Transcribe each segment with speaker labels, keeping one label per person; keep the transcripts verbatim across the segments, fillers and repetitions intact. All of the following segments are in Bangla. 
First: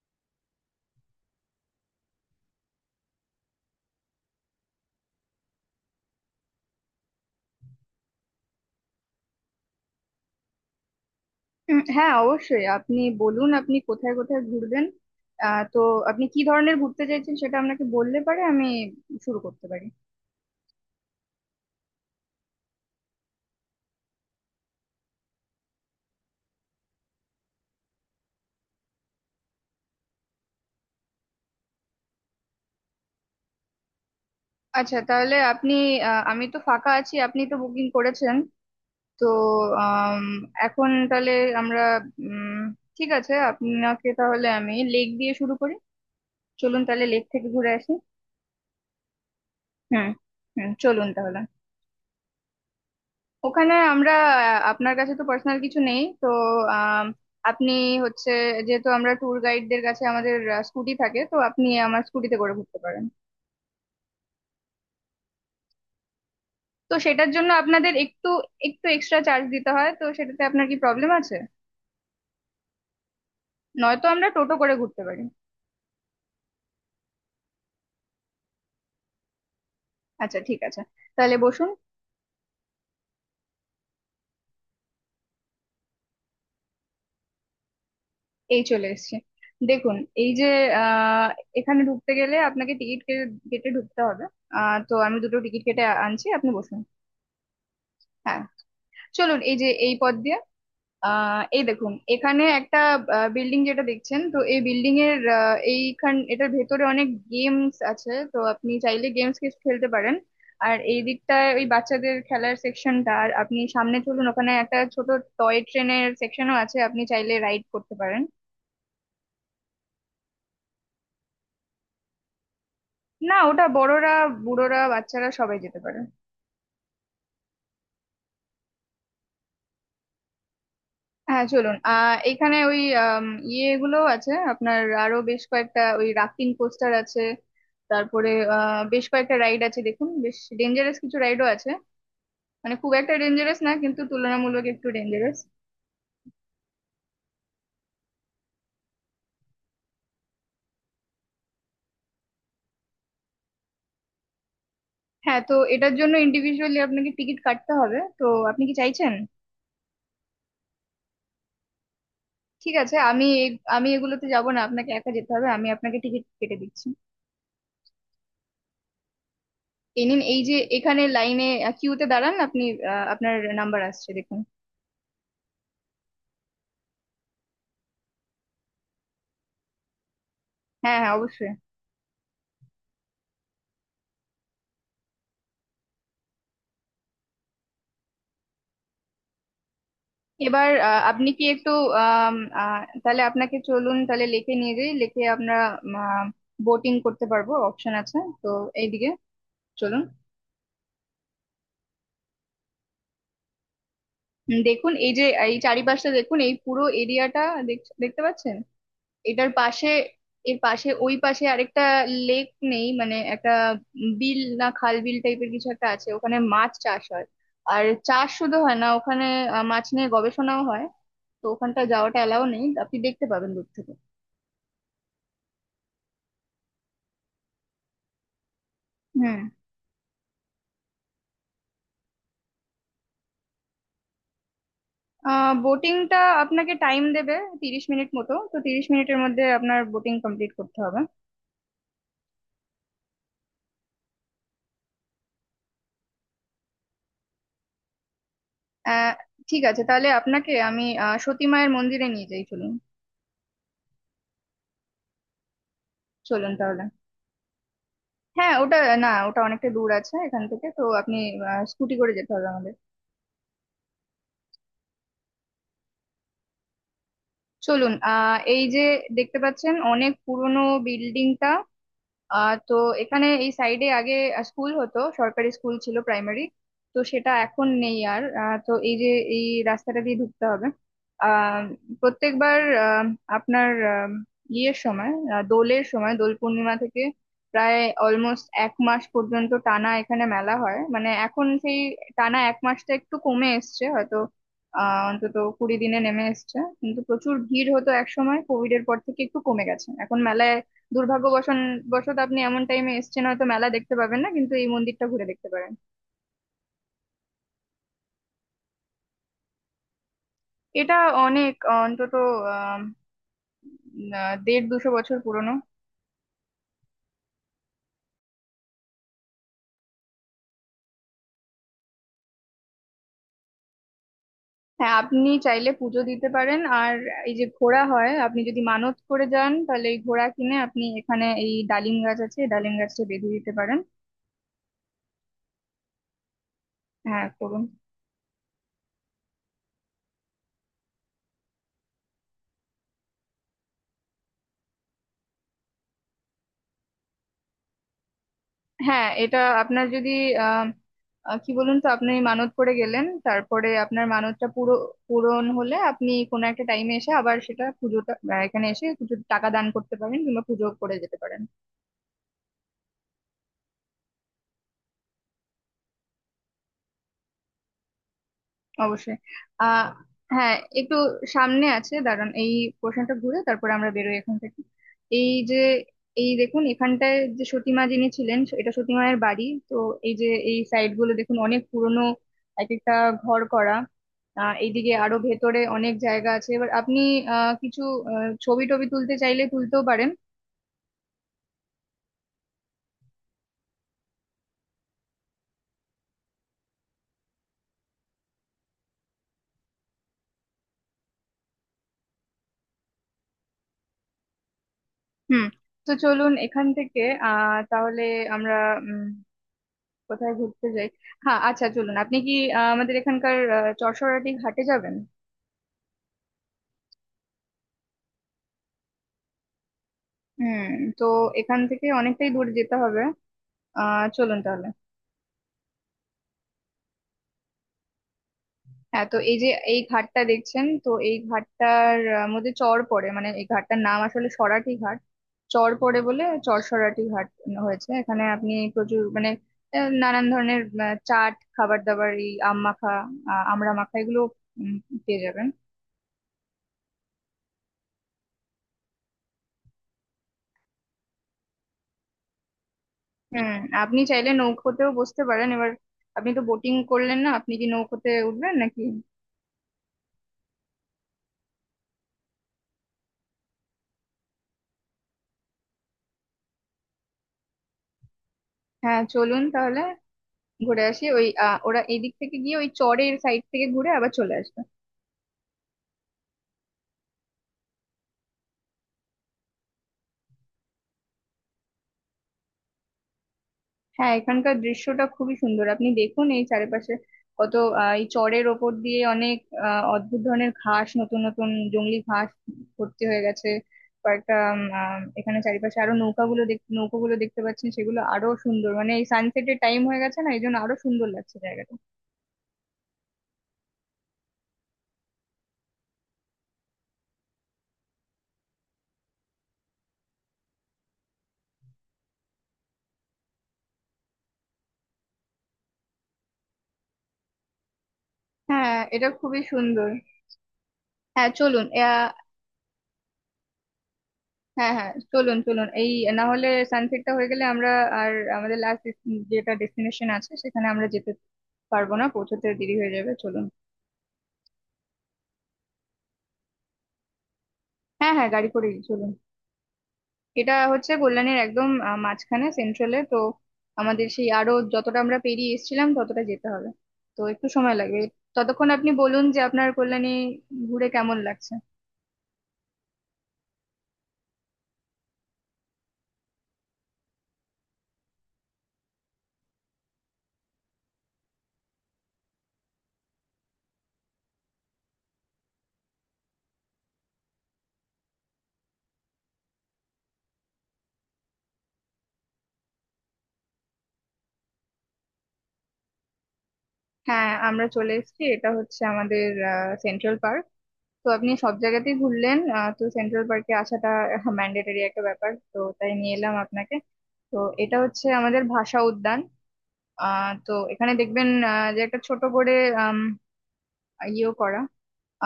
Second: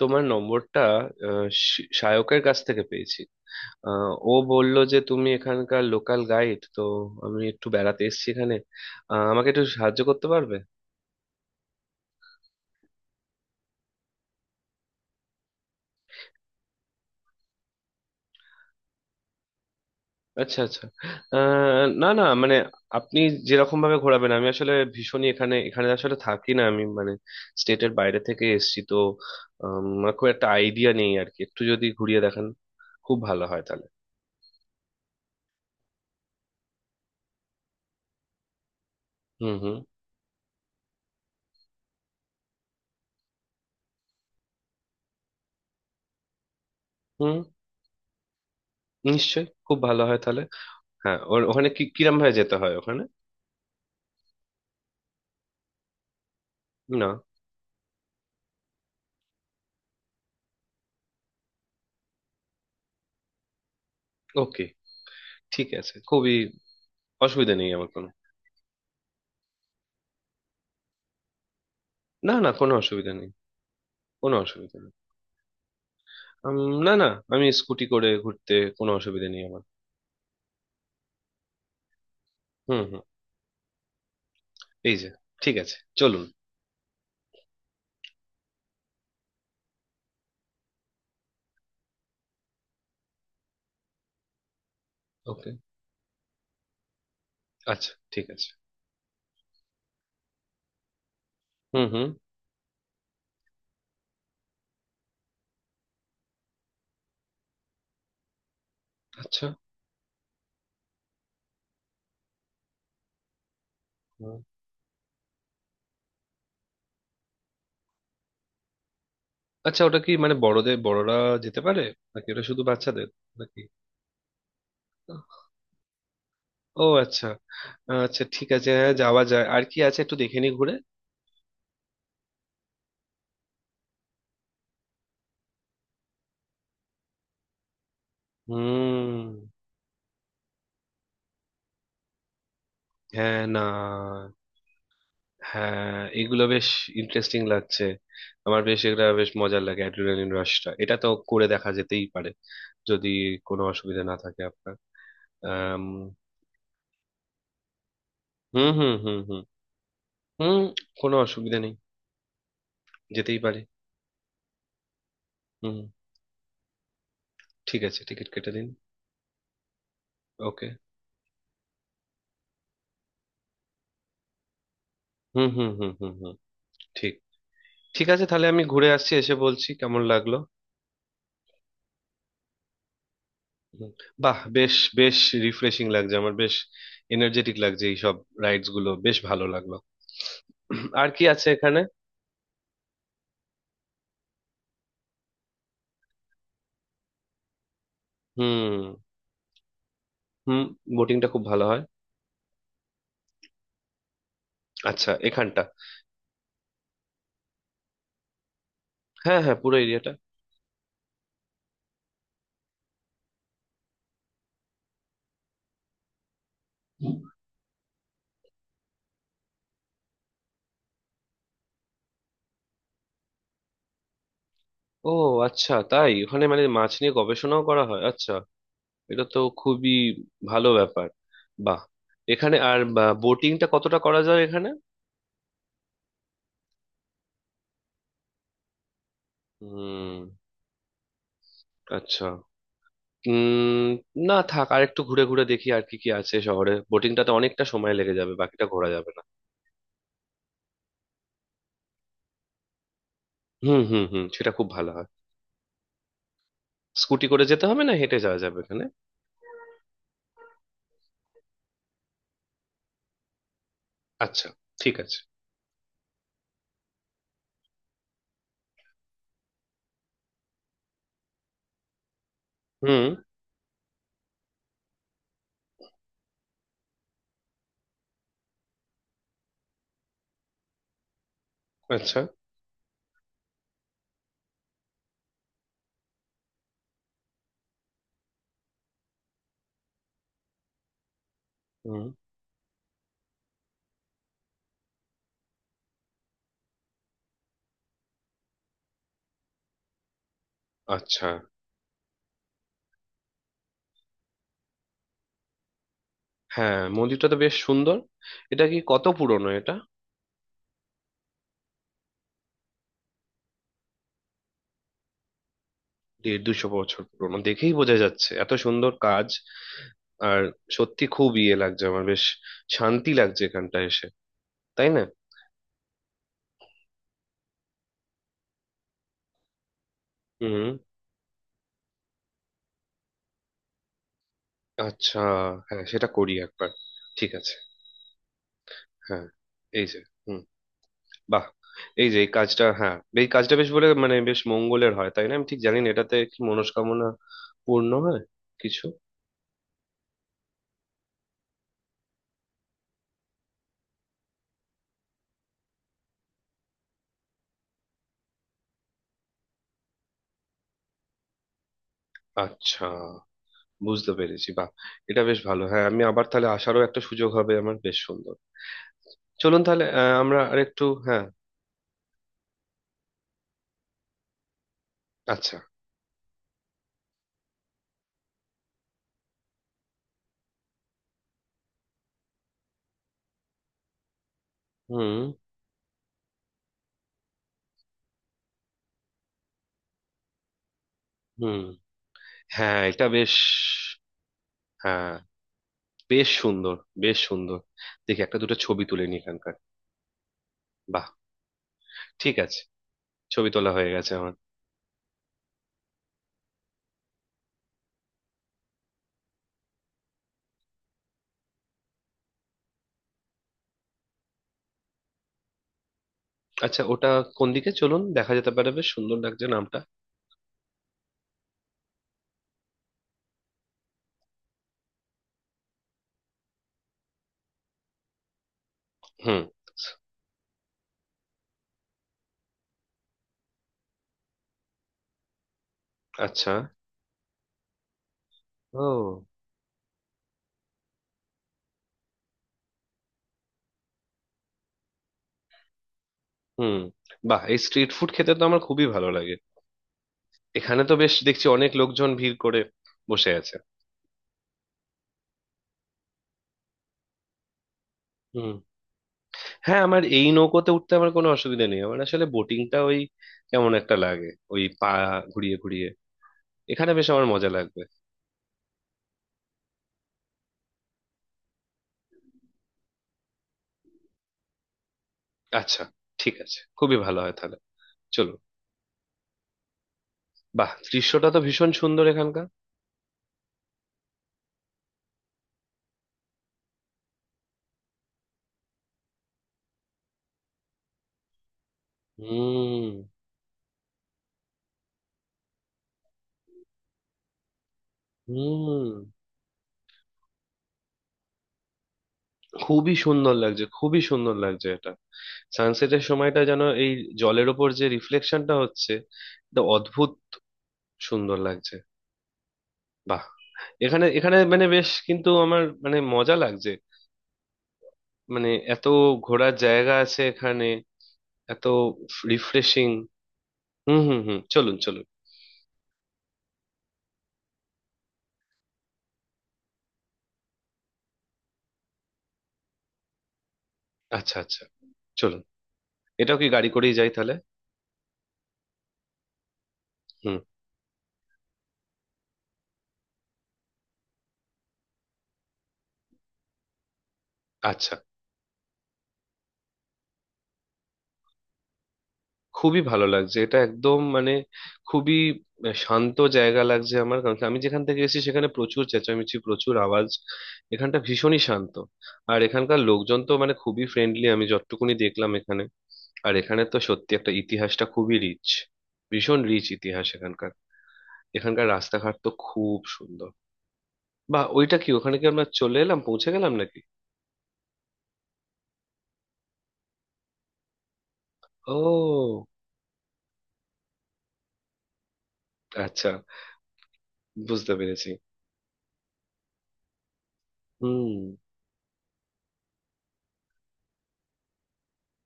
Speaker 1: তোমার নম্বরটা আহ, শ- সায়কের কাছ থেকে পেয়েছি। আহ, ও বলল যে তুমি এখানকার লোকাল গাইড, তো আমি একটু বেড়াতে এসেছি এখানে। আহ, আমাকে একটু সাহায্য করতে পারবে?
Speaker 2: উম, হ্যাঁ, অবশ্যই। আপনি বলুন, আপনি কোথায় কোথায় ঘুরবেন? আহ তো আপনি কি ধরনের ঘুরতে চাইছেন সেটা আপনাকে বললে পারে আমি শুরু করতে পারি।
Speaker 1: আচ্ছা আচ্ছা। আহ, না না, মানে আপনি যেরকম ভাবে ঘোরাবেন, আমি আসলে ভীষণই এখানে এখানে আসলে থাকি না আমি, মানে স্টেটের বাইরে থেকে এসেছি তো। আম, আমার খুব একটা আইডিয়া নেই আর কি, একটু যদি ঘুরিয়ে দেখান খুব ভালো হয় তাহলে।
Speaker 2: আচ্ছা, তাহলে আপনি আহ, আমি তো ফাঁকা আছি, আপনি তো বুকিং করেছেন তো।
Speaker 1: হুম হুম
Speaker 2: আম, এখন তাহলে আমরা উম ঠিক আছে, আপনাকে তাহলে আমি লেক দিয়ে শুরু করি। চলুন তাহলে লেক
Speaker 1: হুম,
Speaker 2: থেকে ঘুরে আসি।
Speaker 1: নিশ্চয়ই খুব ভালো
Speaker 2: হুম,
Speaker 1: হয় তাহলে।
Speaker 2: হুম, চলুন
Speaker 1: হ্যাঁ, ওর
Speaker 2: তাহলে।
Speaker 1: ওখানে কি কিরম ভাবে যেতে হয় ওখানে?
Speaker 2: ওখানে আমরা আহ, আপনার কাছে তো পার্সোনাল কিছু নেই তো। আম,
Speaker 1: না।
Speaker 2: আপনি হচ্ছে যেহেতু আমরা ট্যুর গাইডদের কাছে আমাদের স্কুটি থাকে তো, আপনি আমার স্কুটিতে করে ঘুরতে পারেন।
Speaker 1: ওকে, ঠিক আছে, খুবই
Speaker 2: তো সেটার জন্য
Speaker 1: অসুবিধা নেই আমার
Speaker 2: আপনাদের
Speaker 1: কোনো।
Speaker 2: একটু একটু এক্সট্রা চার্জ দিতে হয় তো, সেটাতে আপনার কি প্রবলেম আছে?
Speaker 1: না না, কোনো অসুবিধা নেই।
Speaker 2: নয়তো আমরা
Speaker 1: কোনো
Speaker 2: টোটো করে
Speaker 1: অসুবিধা নেই।
Speaker 2: ঘুরতে পারি।
Speaker 1: উম, না না, আমি স্কুটি করে ঘুরতে কোনো অসুবিধা নেই আমার।
Speaker 2: আচ্ছা, ঠিক আছে, তাহলে বসুন।
Speaker 1: হুম হুম, এই যে, ঠিক আছে চলুন।
Speaker 2: এই চলে এসেছি, দেখুন এই যে, আহ এখানে ঢুকতে গেলে আপনাকে টিকিট কেটে ঢুকতে হবে। আহ তো আমি দুটো
Speaker 1: ওকে,
Speaker 2: টিকিট কেটে আনছি, আপনি বসুন।
Speaker 1: আচ্ছা ঠিক
Speaker 2: হ্যাঁ,
Speaker 1: আছে।
Speaker 2: চলুন, এই যে এই পথ দিয়ে। আহ এই
Speaker 1: হুম
Speaker 2: দেখুন,
Speaker 1: হুম।
Speaker 2: এখানে একটা বিল্ডিং যেটা দেখছেন তো, এই বিল্ডিং এর আহ, এইখান এটার ভেতরে অনেক গেমস আছে তো, আপনি চাইলে গেমস
Speaker 1: আচ্ছা।
Speaker 2: কিছু খেলতে পারেন। আর এই দিকটায় ওই বাচ্চাদের খেলার সেকশনটা, আর আপনি সামনে চলুন,
Speaker 1: হুম।
Speaker 2: ওখানে একটা ছোট টয় ট্রেনের সেকশনও আছে, আপনি চাইলে রাইড করতে পারেন।
Speaker 1: আচ্ছা, ওটা কি মানে বড়দের, বড়রা যেতে পারে নাকি ওটা শুধু বাচ্চাদের?
Speaker 2: না,
Speaker 1: নাকি?
Speaker 2: ওটা বড়রা, বুড়োরা, বাচ্চারা সবাই যেতে পারে।
Speaker 1: ও আচ্ছা। আচ্ছা ঠিক আছে, হ্যাঁ যাওয়া যায়। আর কি আছে একটু দেখে নি ঘুরে।
Speaker 2: হ্যাঁ, চলুন। আহ এখানে ওই আম, ইয়েগুলো আছে, আপনার আরো বেশ কয়েকটা ওই রাফটিং কোস্টার আছে। তারপরে আহ, বেশ
Speaker 1: হুম।
Speaker 2: কয়েকটা রাইড আছে, দেখুন বেশ ডেঞ্জারাস কিছু রাইডও আছে। মানে খুব একটা
Speaker 1: হ্যাঁ
Speaker 2: ডেঞ্জারাস
Speaker 1: না,
Speaker 2: না, কিন্তু তুলনামূলক একটু ডেঞ্জারাস।
Speaker 1: হ্যাঁ এগুলো বেশ ইন্টারেস্টিং লাগছে আমার। বেশ এটা বেশ মজার লাগে অ্যাড্রিনালিন রাশটা, এটা তো করে দেখা যেতেই পারে, যদি কোনো অসুবিধা না থাকে আপনার।
Speaker 2: হ্যাঁ, তো
Speaker 1: আম,
Speaker 2: এটার জন্য ইন্ডিভিজুয়ালি আপনাকে টিকিট কাটতে হবে তো, আপনি
Speaker 1: হুম
Speaker 2: কি
Speaker 1: হুম
Speaker 2: চাইছেন?
Speaker 1: হুম হুম হুম, কোনো অসুবিধা নেই,
Speaker 2: ঠিক আছে, আমি
Speaker 1: যেতেই
Speaker 2: এই-
Speaker 1: পারি।
Speaker 2: আমি এগুলোতে যাব না, আপনাকে একা যেতে হবে, আমি
Speaker 1: হুম,
Speaker 2: আপনাকে টিকিট কেটে দিচ্ছি।
Speaker 1: ঠিক আছে টিকিট কেটে দিন।
Speaker 2: এই নিন, এই যে
Speaker 1: ওকে।
Speaker 2: এখানে লাইনে কিউতে দাঁড়ান আপনি। আহ, আপনার নাম্বার আসছে, দেখুন।
Speaker 1: হুম হুম হুম হুম হুম, ঠিক, ঠিক আছে তাহলে আমি ঘুরে আসছি, এসে বলছি কেমন লাগলো।
Speaker 2: হ্যাঁ, হ্যাঁ, অবশ্যই।
Speaker 1: হুম, বাহ, বেশ বেশ রিফ্রেশিং লাগছে আমার, বেশ এনার্জেটিক লাগছে, এইসব রাইডস গুলো বেশ ভালো লাগলো।
Speaker 2: এবার আহ,
Speaker 1: আর কি
Speaker 2: আপনি কি
Speaker 1: আছে
Speaker 2: একটু
Speaker 1: এখানে?
Speaker 2: আম, আহ, তাহলে আপনাকে চলুন তাহলে লেকে নিয়ে যাই, লেকে আমরা বোটিং করতে পারবো, অপশন আছে তো।
Speaker 1: হুম
Speaker 2: এইদিকে চলুন।
Speaker 1: হুম, বোটিংটা খুব ভালো হয়।
Speaker 2: উম, দেখুন
Speaker 1: আচ্ছা,
Speaker 2: এই যে এই
Speaker 1: এখানটা
Speaker 2: চারিপাশটা দেখুন, এই পুরো এরিয়াটা দেখতে পাচ্ছেন?
Speaker 1: হ্যাঁ
Speaker 2: এটার
Speaker 1: হ্যাঁ পুরো
Speaker 2: পাশে,
Speaker 1: এরিয়াটা।
Speaker 2: এর পাশে ওই পাশে আরেকটা লেক নেই, মানে একটা বিল, না খাল বিল টাইপের কিছু একটা আছে। ওখানে মাছ চাষ হয়, আর চাষ শুধু হয় না ওখানে, আহ, মাছ নিয়ে গবেষণাও হয়। তো ওখানটা যাওয়াটা এলাও নেই, আপনি দেখতে পাবেন দূর থেকে।
Speaker 1: ও আচ্ছা, তাই ওখানে মানে মাছ নিয়ে গবেষণাও করা হয়? আচ্ছা, এটা তো
Speaker 2: হুম।
Speaker 1: খুবই ভালো ব্যাপার। বাহ। এখানে আর বোটিংটা কতটা করা যায় এখানে?
Speaker 2: আহ বোটিংটা আপনাকে টাইম দেবে তিরিশ মিনিট মতো, তো তিরিশ মিনিটের মধ্যে আপনার বোটিং
Speaker 1: হুম,
Speaker 2: কমপ্লিট করতে হবে।
Speaker 1: আচ্ছা। উম, না থাক, আর একটু ঘুরে ঘুরে দেখি আর কি কি আছে শহরে, বোটিংটাতে অনেকটা সময় লেগে যাবে, বাকিটা ঘোরা যাবে
Speaker 2: আহ
Speaker 1: না।
Speaker 2: ঠিক আছে, তাহলে আপনাকে আমি আহ, সতী মায়ের মন্দিরে নিয়ে যাই, চলুন।
Speaker 1: হুম হুম হুম, সেটা খুব ভালো হয়।
Speaker 2: চলুন তাহলে।
Speaker 1: স্কুটি করে যেতে হবে, না হেঁটে যাওয়া
Speaker 2: হ্যাঁ,
Speaker 1: যাবে
Speaker 2: ওটা
Speaker 1: এখানে?
Speaker 2: না, ওটা অনেকটা দূর আছে এখান থেকে, তো আপনি স্কুটি করে যেতে হবে আমাদের।
Speaker 1: আচ্ছা, ঠিক আছে।
Speaker 2: চলুন, আহ এই যে দেখতে পাচ্ছেন অনেক পুরনো বিল্ডিংটা। আহ তো
Speaker 1: হুম।
Speaker 2: এখানে এই সাইডে আগে স্কুল হতো, সরকারি স্কুল ছিল, প্রাইমারি। তো সেটা এখন নেই আর। আহ, তো এই যে এই রাস্তাটা দিয়ে ঢুকতে হবে। আহ
Speaker 1: আচ্ছা।
Speaker 2: প্রত্যেকবার আহ, আপনার আহ, ইয়ের সময় আহ, দোলের সময় দোল পূর্ণিমা থেকে প্রায় অলমোস্ট এক মাস পর্যন্ত টানা এখানে মেলা হয়। মানে এখন সেই
Speaker 1: হুম।
Speaker 2: টানা এক মাসটা একটু কমে এসছে হয়তো, আহ অন্তত কুড়ি দিনে নেমে এসছে। কিন্তু প্রচুর ভিড় হতো এক সময়, কোভিড এর পর থেকে একটু কমে গেছে এখন মেলায়।
Speaker 1: আচ্ছা।
Speaker 2: দুর্ভাগ্যবশত আপনি এমন টাইমে এসেছেন হয়তো মেলা দেখতে পাবেন না, কিন্তু এই মন্দিরটা ঘুরে দেখতে পারেন।
Speaker 1: হ্যাঁ মন্দিরটা তো বেশ সুন্দর, এটা কি কত পুরনো এটা?
Speaker 2: এটা অনেক, অন্তত আহ আহ, দেড় দুশো বছর পুরনো।
Speaker 1: দেড় দুশো বছর পুরনো দেখেই বোঝা যাচ্ছে, এত সুন্দর কাজ। আর সত্যি খুব ইয়ে লাগছে আমার, বেশ শান্তি লাগছে এখানটা এসে, তাই
Speaker 2: হ্যাঁ,
Speaker 1: না?
Speaker 2: আপনি চাইলে পুজো দিতে পারেন। আর এই যে ঘোড়া হয়, আপনি যদি মানত করে যান তাহলে এই ঘোড়া কিনে
Speaker 1: হুম,
Speaker 2: আপনি এখানে এই ডালিম গাছ আছে, এই ডালিম গাছটা বেঁধে দিতে পারেন।
Speaker 1: আচ্ছা, হ্যাঁ সেটা করি একবার।
Speaker 2: হ্যাঁ,
Speaker 1: ঠিক আছে।
Speaker 2: করুন।
Speaker 1: হ্যাঁ, এই যে, হুম, বাহ, এই যে এই কাজটা, হ্যাঁ এই কাজটা বেশ, বলে মানে বেশ মঙ্গলের হয় তাই না? আমি ঠিক জানি না এটাতে কি মনস্কামনা পূর্ণ হয় কিছু।
Speaker 2: হ্যাঁ, এটা আপনার যদি আহ আহ, কি বলুন তো, আপনি মানত করে গেলেন, তারপরে আপনার মানতটা পুরো পূরণ হলে আপনি কোনো একটা টাইমে এসে আবার সেটা পুজোটা আহ, এখানে এসে কিছু টাকা দান করতে পারেন, কিংবা পুজো করে যেতে পারেন।
Speaker 1: আচ্ছা, বুঝতে পেরেছি। বাহ, এটা বেশ ভালো, হ্যাঁ আমি আবার তাহলে আসারও একটা সুযোগ হবে আমার, বেশ সুন্দর।
Speaker 2: অবশ্যই।
Speaker 1: চলুন তাহলে,
Speaker 2: আহ
Speaker 1: আহ, আমরা
Speaker 2: হ্যাঁ,
Speaker 1: আরেকটু
Speaker 2: একটু
Speaker 1: হ্যাঁ।
Speaker 2: সামনে আছে, দাঁড়ান এই পোর্শনটা ঘুরে তারপরে আমরা বেরোই এখান থেকে। এই
Speaker 1: আচ্ছা।
Speaker 2: যে এই দেখুন এখানটায় যে সতীমা যিনি ছিলেন, এটা সতীমায়ের বাড়ি তো। এই যে এই সাইড গুলো দেখুন, অনেক পুরনো এক একটা ঘর করা। আহ এইদিকে আরো
Speaker 1: হুম
Speaker 2: ভেতরে অনেক জায়গা আছে। এবার আপনি আহ কিছু আহ, ছবি টবি তুলতে চাইলে তুলতেও পারেন।
Speaker 1: হুম। হ্যাঁ এটা বেশ, হ্যাঁ বেশ সুন্দর, বেশ সুন্দর। দেখি একটা দুটো ছবি তুলে নি এখানকার। বাহ, ঠিক আছে, ছবি তোলা হয়ে গেছে আমার।
Speaker 2: হুম। তো চলুন এখান থেকে। আহ তাহলে আমরা উম কোথায় ঘুরতে যাই? হ্যাঁ, আচ্ছা, চলুন। আপনি কি আহ, আমাদের এখানকার আহ, চড়সরাটি ঘাটে যাবেন?
Speaker 1: আচ্ছা, ওটা কোন দিকে? চলুন, দেখা যেতে পারে, বেশ সুন্দর লাগছে নামটা।
Speaker 2: হুম। তো এখান থেকে অনেকটাই দূরে যেতে হবে। আহ চলুন তাহলে। হ্যাঁ, তো এই
Speaker 1: হুম,
Speaker 2: যে এই ঘাটটা দেখছেন তো, এই ঘাটটার আহ, মধ্যে চর পড়ে, মানে এই ঘাটটার নাম আসলে সরাটি ঘাট, চর পড়ে বলে
Speaker 1: আচ্ছা।
Speaker 2: চরসরাটি ঘাট হয়েছে। এখানে আপনি প্রচুর,
Speaker 1: ও।
Speaker 2: মানে আহ, নানান ধরনের আহ, চাট, খাবার দাবার, এই আম মাখা, আহ, আমড়া মাখা, এগুলো উম, পেয়ে যাবেন।
Speaker 1: হুম। বাহ, এই স্ট্রিট ফুড খেতে তো আমার খুবই ভালো লাগে। এখানে তো বেশ দেখছি অনেক লোকজন ভিড় করে বসে
Speaker 2: হুম।
Speaker 1: আছে।
Speaker 2: আপনি চাইলে নৌকোতেও বসতে পারেন এবার। আপনি তো বোটিং করলেন না, আপনি কি নৌকোতে
Speaker 1: হুম,
Speaker 2: উঠবেন নাকি?
Speaker 1: হ্যাঁ আমার এই নৌকোতে উঠতে আমার কোনো অসুবিধা নেই, আমার আসলে বোটিংটা ওই কেমন একটা লাগে, ওই পা ঘুরিয়ে ঘুরিয়ে। এখানে বেশ আমার মজা লাগবে।
Speaker 2: হ্যাঁ, চলুন তাহলে, ঘুরে আসি ওই আহ, ওরা এদিক থেকে গিয়ে ওই চরের সাইড থেকে ঘুরে আবার চলে আসবে।
Speaker 1: আচ্ছা, ঠিক আছে, খুবই ভালো হয় তাহলে। চলো। বাহ, দৃশ্যটা তো ভীষণ সুন্দর এখানকার।
Speaker 2: হ্যাঁ, এখানকার দৃশ্যটা খুবই সুন্দর, আপনি দেখুন এই চারিপাশে কত আহ, এই চরের ওপর দিয়ে অনেক আহ, অদ্ভুত ধরনের ঘাস, নতুন নতুন জংলি ঘাস
Speaker 1: হুম।
Speaker 2: ভর্তি হয়ে গেছে। কয়েকটা উম, আহ, এখানে চারিপাশে আরো নৌকাগুলো দেখ নৌকোগুলো দেখতে পাচ্ছেন, সেগুলো আরো
Speaker 1: হুম,
Speaker 2: সুন্দর। মানে এই সানসেটের টাইম হয়ে গেছে না, এই জন্য আরো সুন্দর লাগছে জায়গাটা।
Speaker 1: খুবই সুন্দর লাগছে, খুবই সুন্দর লাগছে এটা। সানসেটের সময়টা যেন, এই জলের ওপর যে রিফ্লেকশনটা হচ্ছে, এটা অদ্ভুত সুন্দর লাগছে। বাহ। এখানে এখানে মানে বেশ কিন্তু আমার মানে মজা লাগছে, মানে
Speaker 2: হ্যাঁ,
Speaker 1: এত
Speaker 2: এটা খুবই
Speaker 1: ঘোরার
Speaker 2: সুন্দর।
Speaker 1: জায়গা আছে এখানে,
Speaker 2: হ্যাঁ,
Speaker 1: এত
Speaker 2: চলুন আহ,
Speaker 1: রিফ্রেশিং। হুম হুম হুম,
Speaker 2: হ্যাঁ,
Speaker 1: চলুন
Speaker 2: হ্যাঁ,
Speaker 1: চলুন।
Speaker 2: চলুন, চলুন, এই না হলে সানসেটটা হয়ে গেলে আমরা আর আমাদের লাস্ট যেটা ডেস্টিনেশন আছে সেখানে আমরা যেতে পারবো না, পৌঁছতে দেরি হয়ে যাবে। চলুন।
Speaker 1: আচ্ছা আচ্ছা, চলুন। এটাও কি গাড়ি করেই যাই তাহলে?
Speaker 2: হ্যাঁ, হ্যাঁ, গাড়ি করেই চলুন।
Speaker 1: হুম।
Speaker 2: এটা হচ্ছে কল্যাণীর একদম আহ, মাঝখানে, সেন্ট্রালে তো। আমাদের সেই আরো যতটা আমরা পেরিয়ে এসেছিলাম ততটা যেতে হবে, তো একটু সময়
Speaker 1: আচ্ছা,
Speaker 2: লাগবে। ততক্ষণ আপনি বলুন যে আপনার কল্যাণী ঘুরে কেমন লাগছে।
Speaker 1: খুবই ভালো লাগছে, এটা একদম মানে খুবই শান্ত জায়গা লাগছে আমার, কারণ কি আমি যেখান থেকে এসেছি সেখানে প্রচুর চেঁচামেচি, প্রচুর আওয়াজ। এখানটা ভীষণই শান্ত। আর এখানকার লোকজন তো মানে খুবই ফ্রেন্ডলি, আমি যতটুকুনি দেখলাম এখানে। আর এখানে তো সত্যি একটা, ইতিহাসটা খুবই রিচ, ভীষণ রিচ ইতিহাস এখানকার। এখানকার রাস্তাঘাট তো খুব সুন্দর। বা, ওইটা কি? ওখানে কি আমরা চলে এলাম, পৌঁছে গেলাম নাকি?
Speaker 2: হ্যাঁ, আমরা চলে এসেছি। এটা হচ্ছে আমাদের সেন্ট্রাল পার্ক। তো আপনি সব জায়গাতেই ঘুরলেন,
Speaker 1: ও
Speaker 2: আহ, তো সেন্ট্রাল পার্কে আসাটা
Speaker 1: আচ্ছা,
Speaker 2: ম্যান্ডেটরি একটা ব্যাপার তো, তাই নিয়ে এলাম আপনাকে। তো
Speaker 1: বুঝতে
Speaker 2: এটা হচ্ছে
Speaker 1: পেরেছি।
Speaker 2: আমাদের ভাষা উদ্যান। আহ, তো এখানে
Speaker 1: হুম
Speaker 2: দেখবেন আহ, যে একটা ছোট করে আম, ইয়েও করা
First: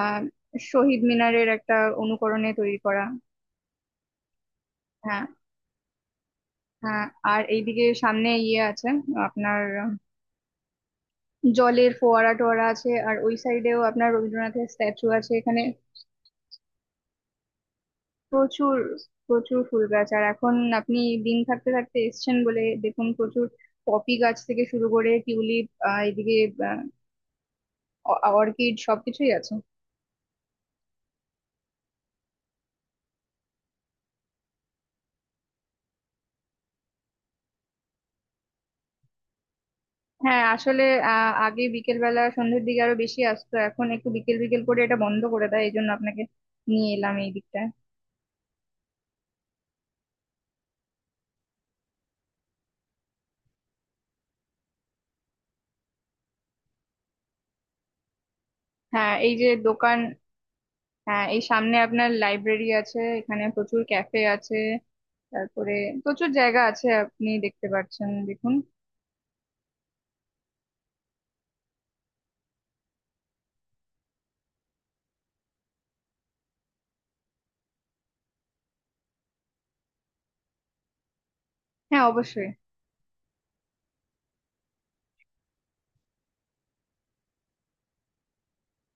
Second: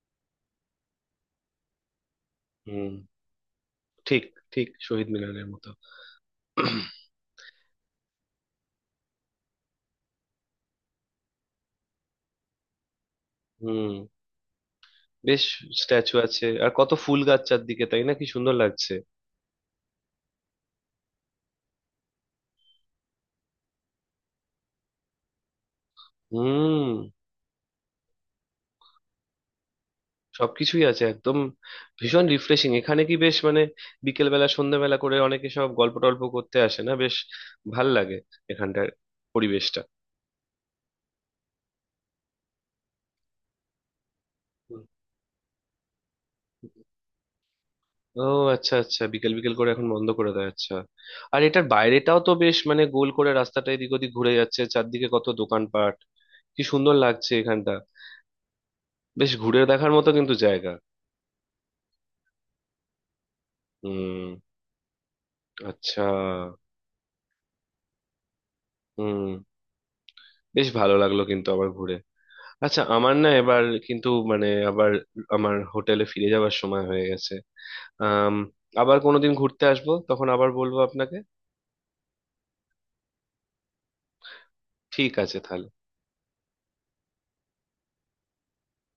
Speaker 2: আহ, শহীদ মিনারের একটা অনুকরণে তৈরি
Speaker 1: হুম,
Speaker 2: করা।
Speaker 1: ঠিক, ঠিক শহীদ
Speaker 2: হ্যাঁ,
Speaker 1: মিনারের মতো।
Speaker 2: হ্যাঁ। আর এইদিকে সামনে ইয়ে আছে, আপনার আহ, জলের ফোয়ারা টোয়ারা আছে। আর ওই সাইডেও
Speaker 1: হুম,
Speaker 2: আপনার রবীন্দ্রনাথের স্ট্যাচু আছে
Speaker 1: বেশ,
Speaker 2: এখানে।
Speaker 1: স্ট্যাচু আছে, আর কত ফুল গাছ চারদিকে, তাই না, কি সুন্দর
Speaker 2: প্রচুর,
Speaker 1: লাগছে।
Speaker 2: প্রচুর ফুল গাছ। আর এখন আপনি দিন থাকতে থাকতে এসছেন বলে দেখুন প্রচুর পপি গাছ থেকে শুরু করে টিউলিপ, আহ, এদিকে
Speaker 1: হুম,
Speaker 2: অর্কিড সবকিছুই আছে।
Speaker 1: সবকিছুই আছে একদম। ভীষণ রিফ্রেশিং, এখানে কি বেশ মানে, বিকেল বেলা সন্ধ্যাবেলা করে অনেকে সব গল্প টল্প করতে আসে না, বেশ ভাল লাগে এখানটার পরিবেশটা।
Speaker 2: হ্যাঁ, আসলে আহ, আগে বিকেল বেলা সন্ধ্যের দিকে আরো বেশি আসতো, এখন একটু বিকেল বিকেল করে এটা বন্ধ করে দেয়, এই জন্য আপনাকে নিয়ে এলাম এই দিকটায়।
Speaker 1: ও আচ্ছা, আচ্ছা বিকেল বিকেল করে এখন বন্ধ করে দেয়, আচ্ছা। আর এটার বাইরেটাও তো বেশ মানে, গোল করে রাস্তাটা এদিক ওদিক ঘুরে যাচ্ছে, চারদিকে কত দোকানপাট, কি সুন্দর লাগছে এখানটা।
Speaker 2: হ্যাঁ,
Speaker 1: বেশ
Speaker 2: এই যে
Speaker 1: ঘুরে দেখার
Speaker 2: দোকান।
Speaker 1: মতো কিন্তু জায়গা।
Speaker 2: হ্যাঁ, এই সামনে আপনার লাইব্রেরি আছে, এখানে প্রচুর ক্যাফে
Speaker 1: হুম,
Speaker 2: আছে। তারপরে
Speaker 1: আচ্ছা।
Speaker 2: প্রচুর জায়গা আছে, আপনি দেখতে পাচ্ছেন, দেখুন।
Speaker 1: হুম, বেশ ভালো লাগলো, কিন্তু আবার ঘুরে, আচ্ছা আমার না এবার কিন্তু, মানে আবার আমার হোটেলে ফিরে যাওয়ার সময় হয়ে গেছে। আম, আবার কোনোদিন ঘুরতে আসবো তখন আবার বলবো আপনাকে।
Speaker 2: হ্যাঁ, অবশ্যই।
Speaker 1: ঠিক আছে তাহলে।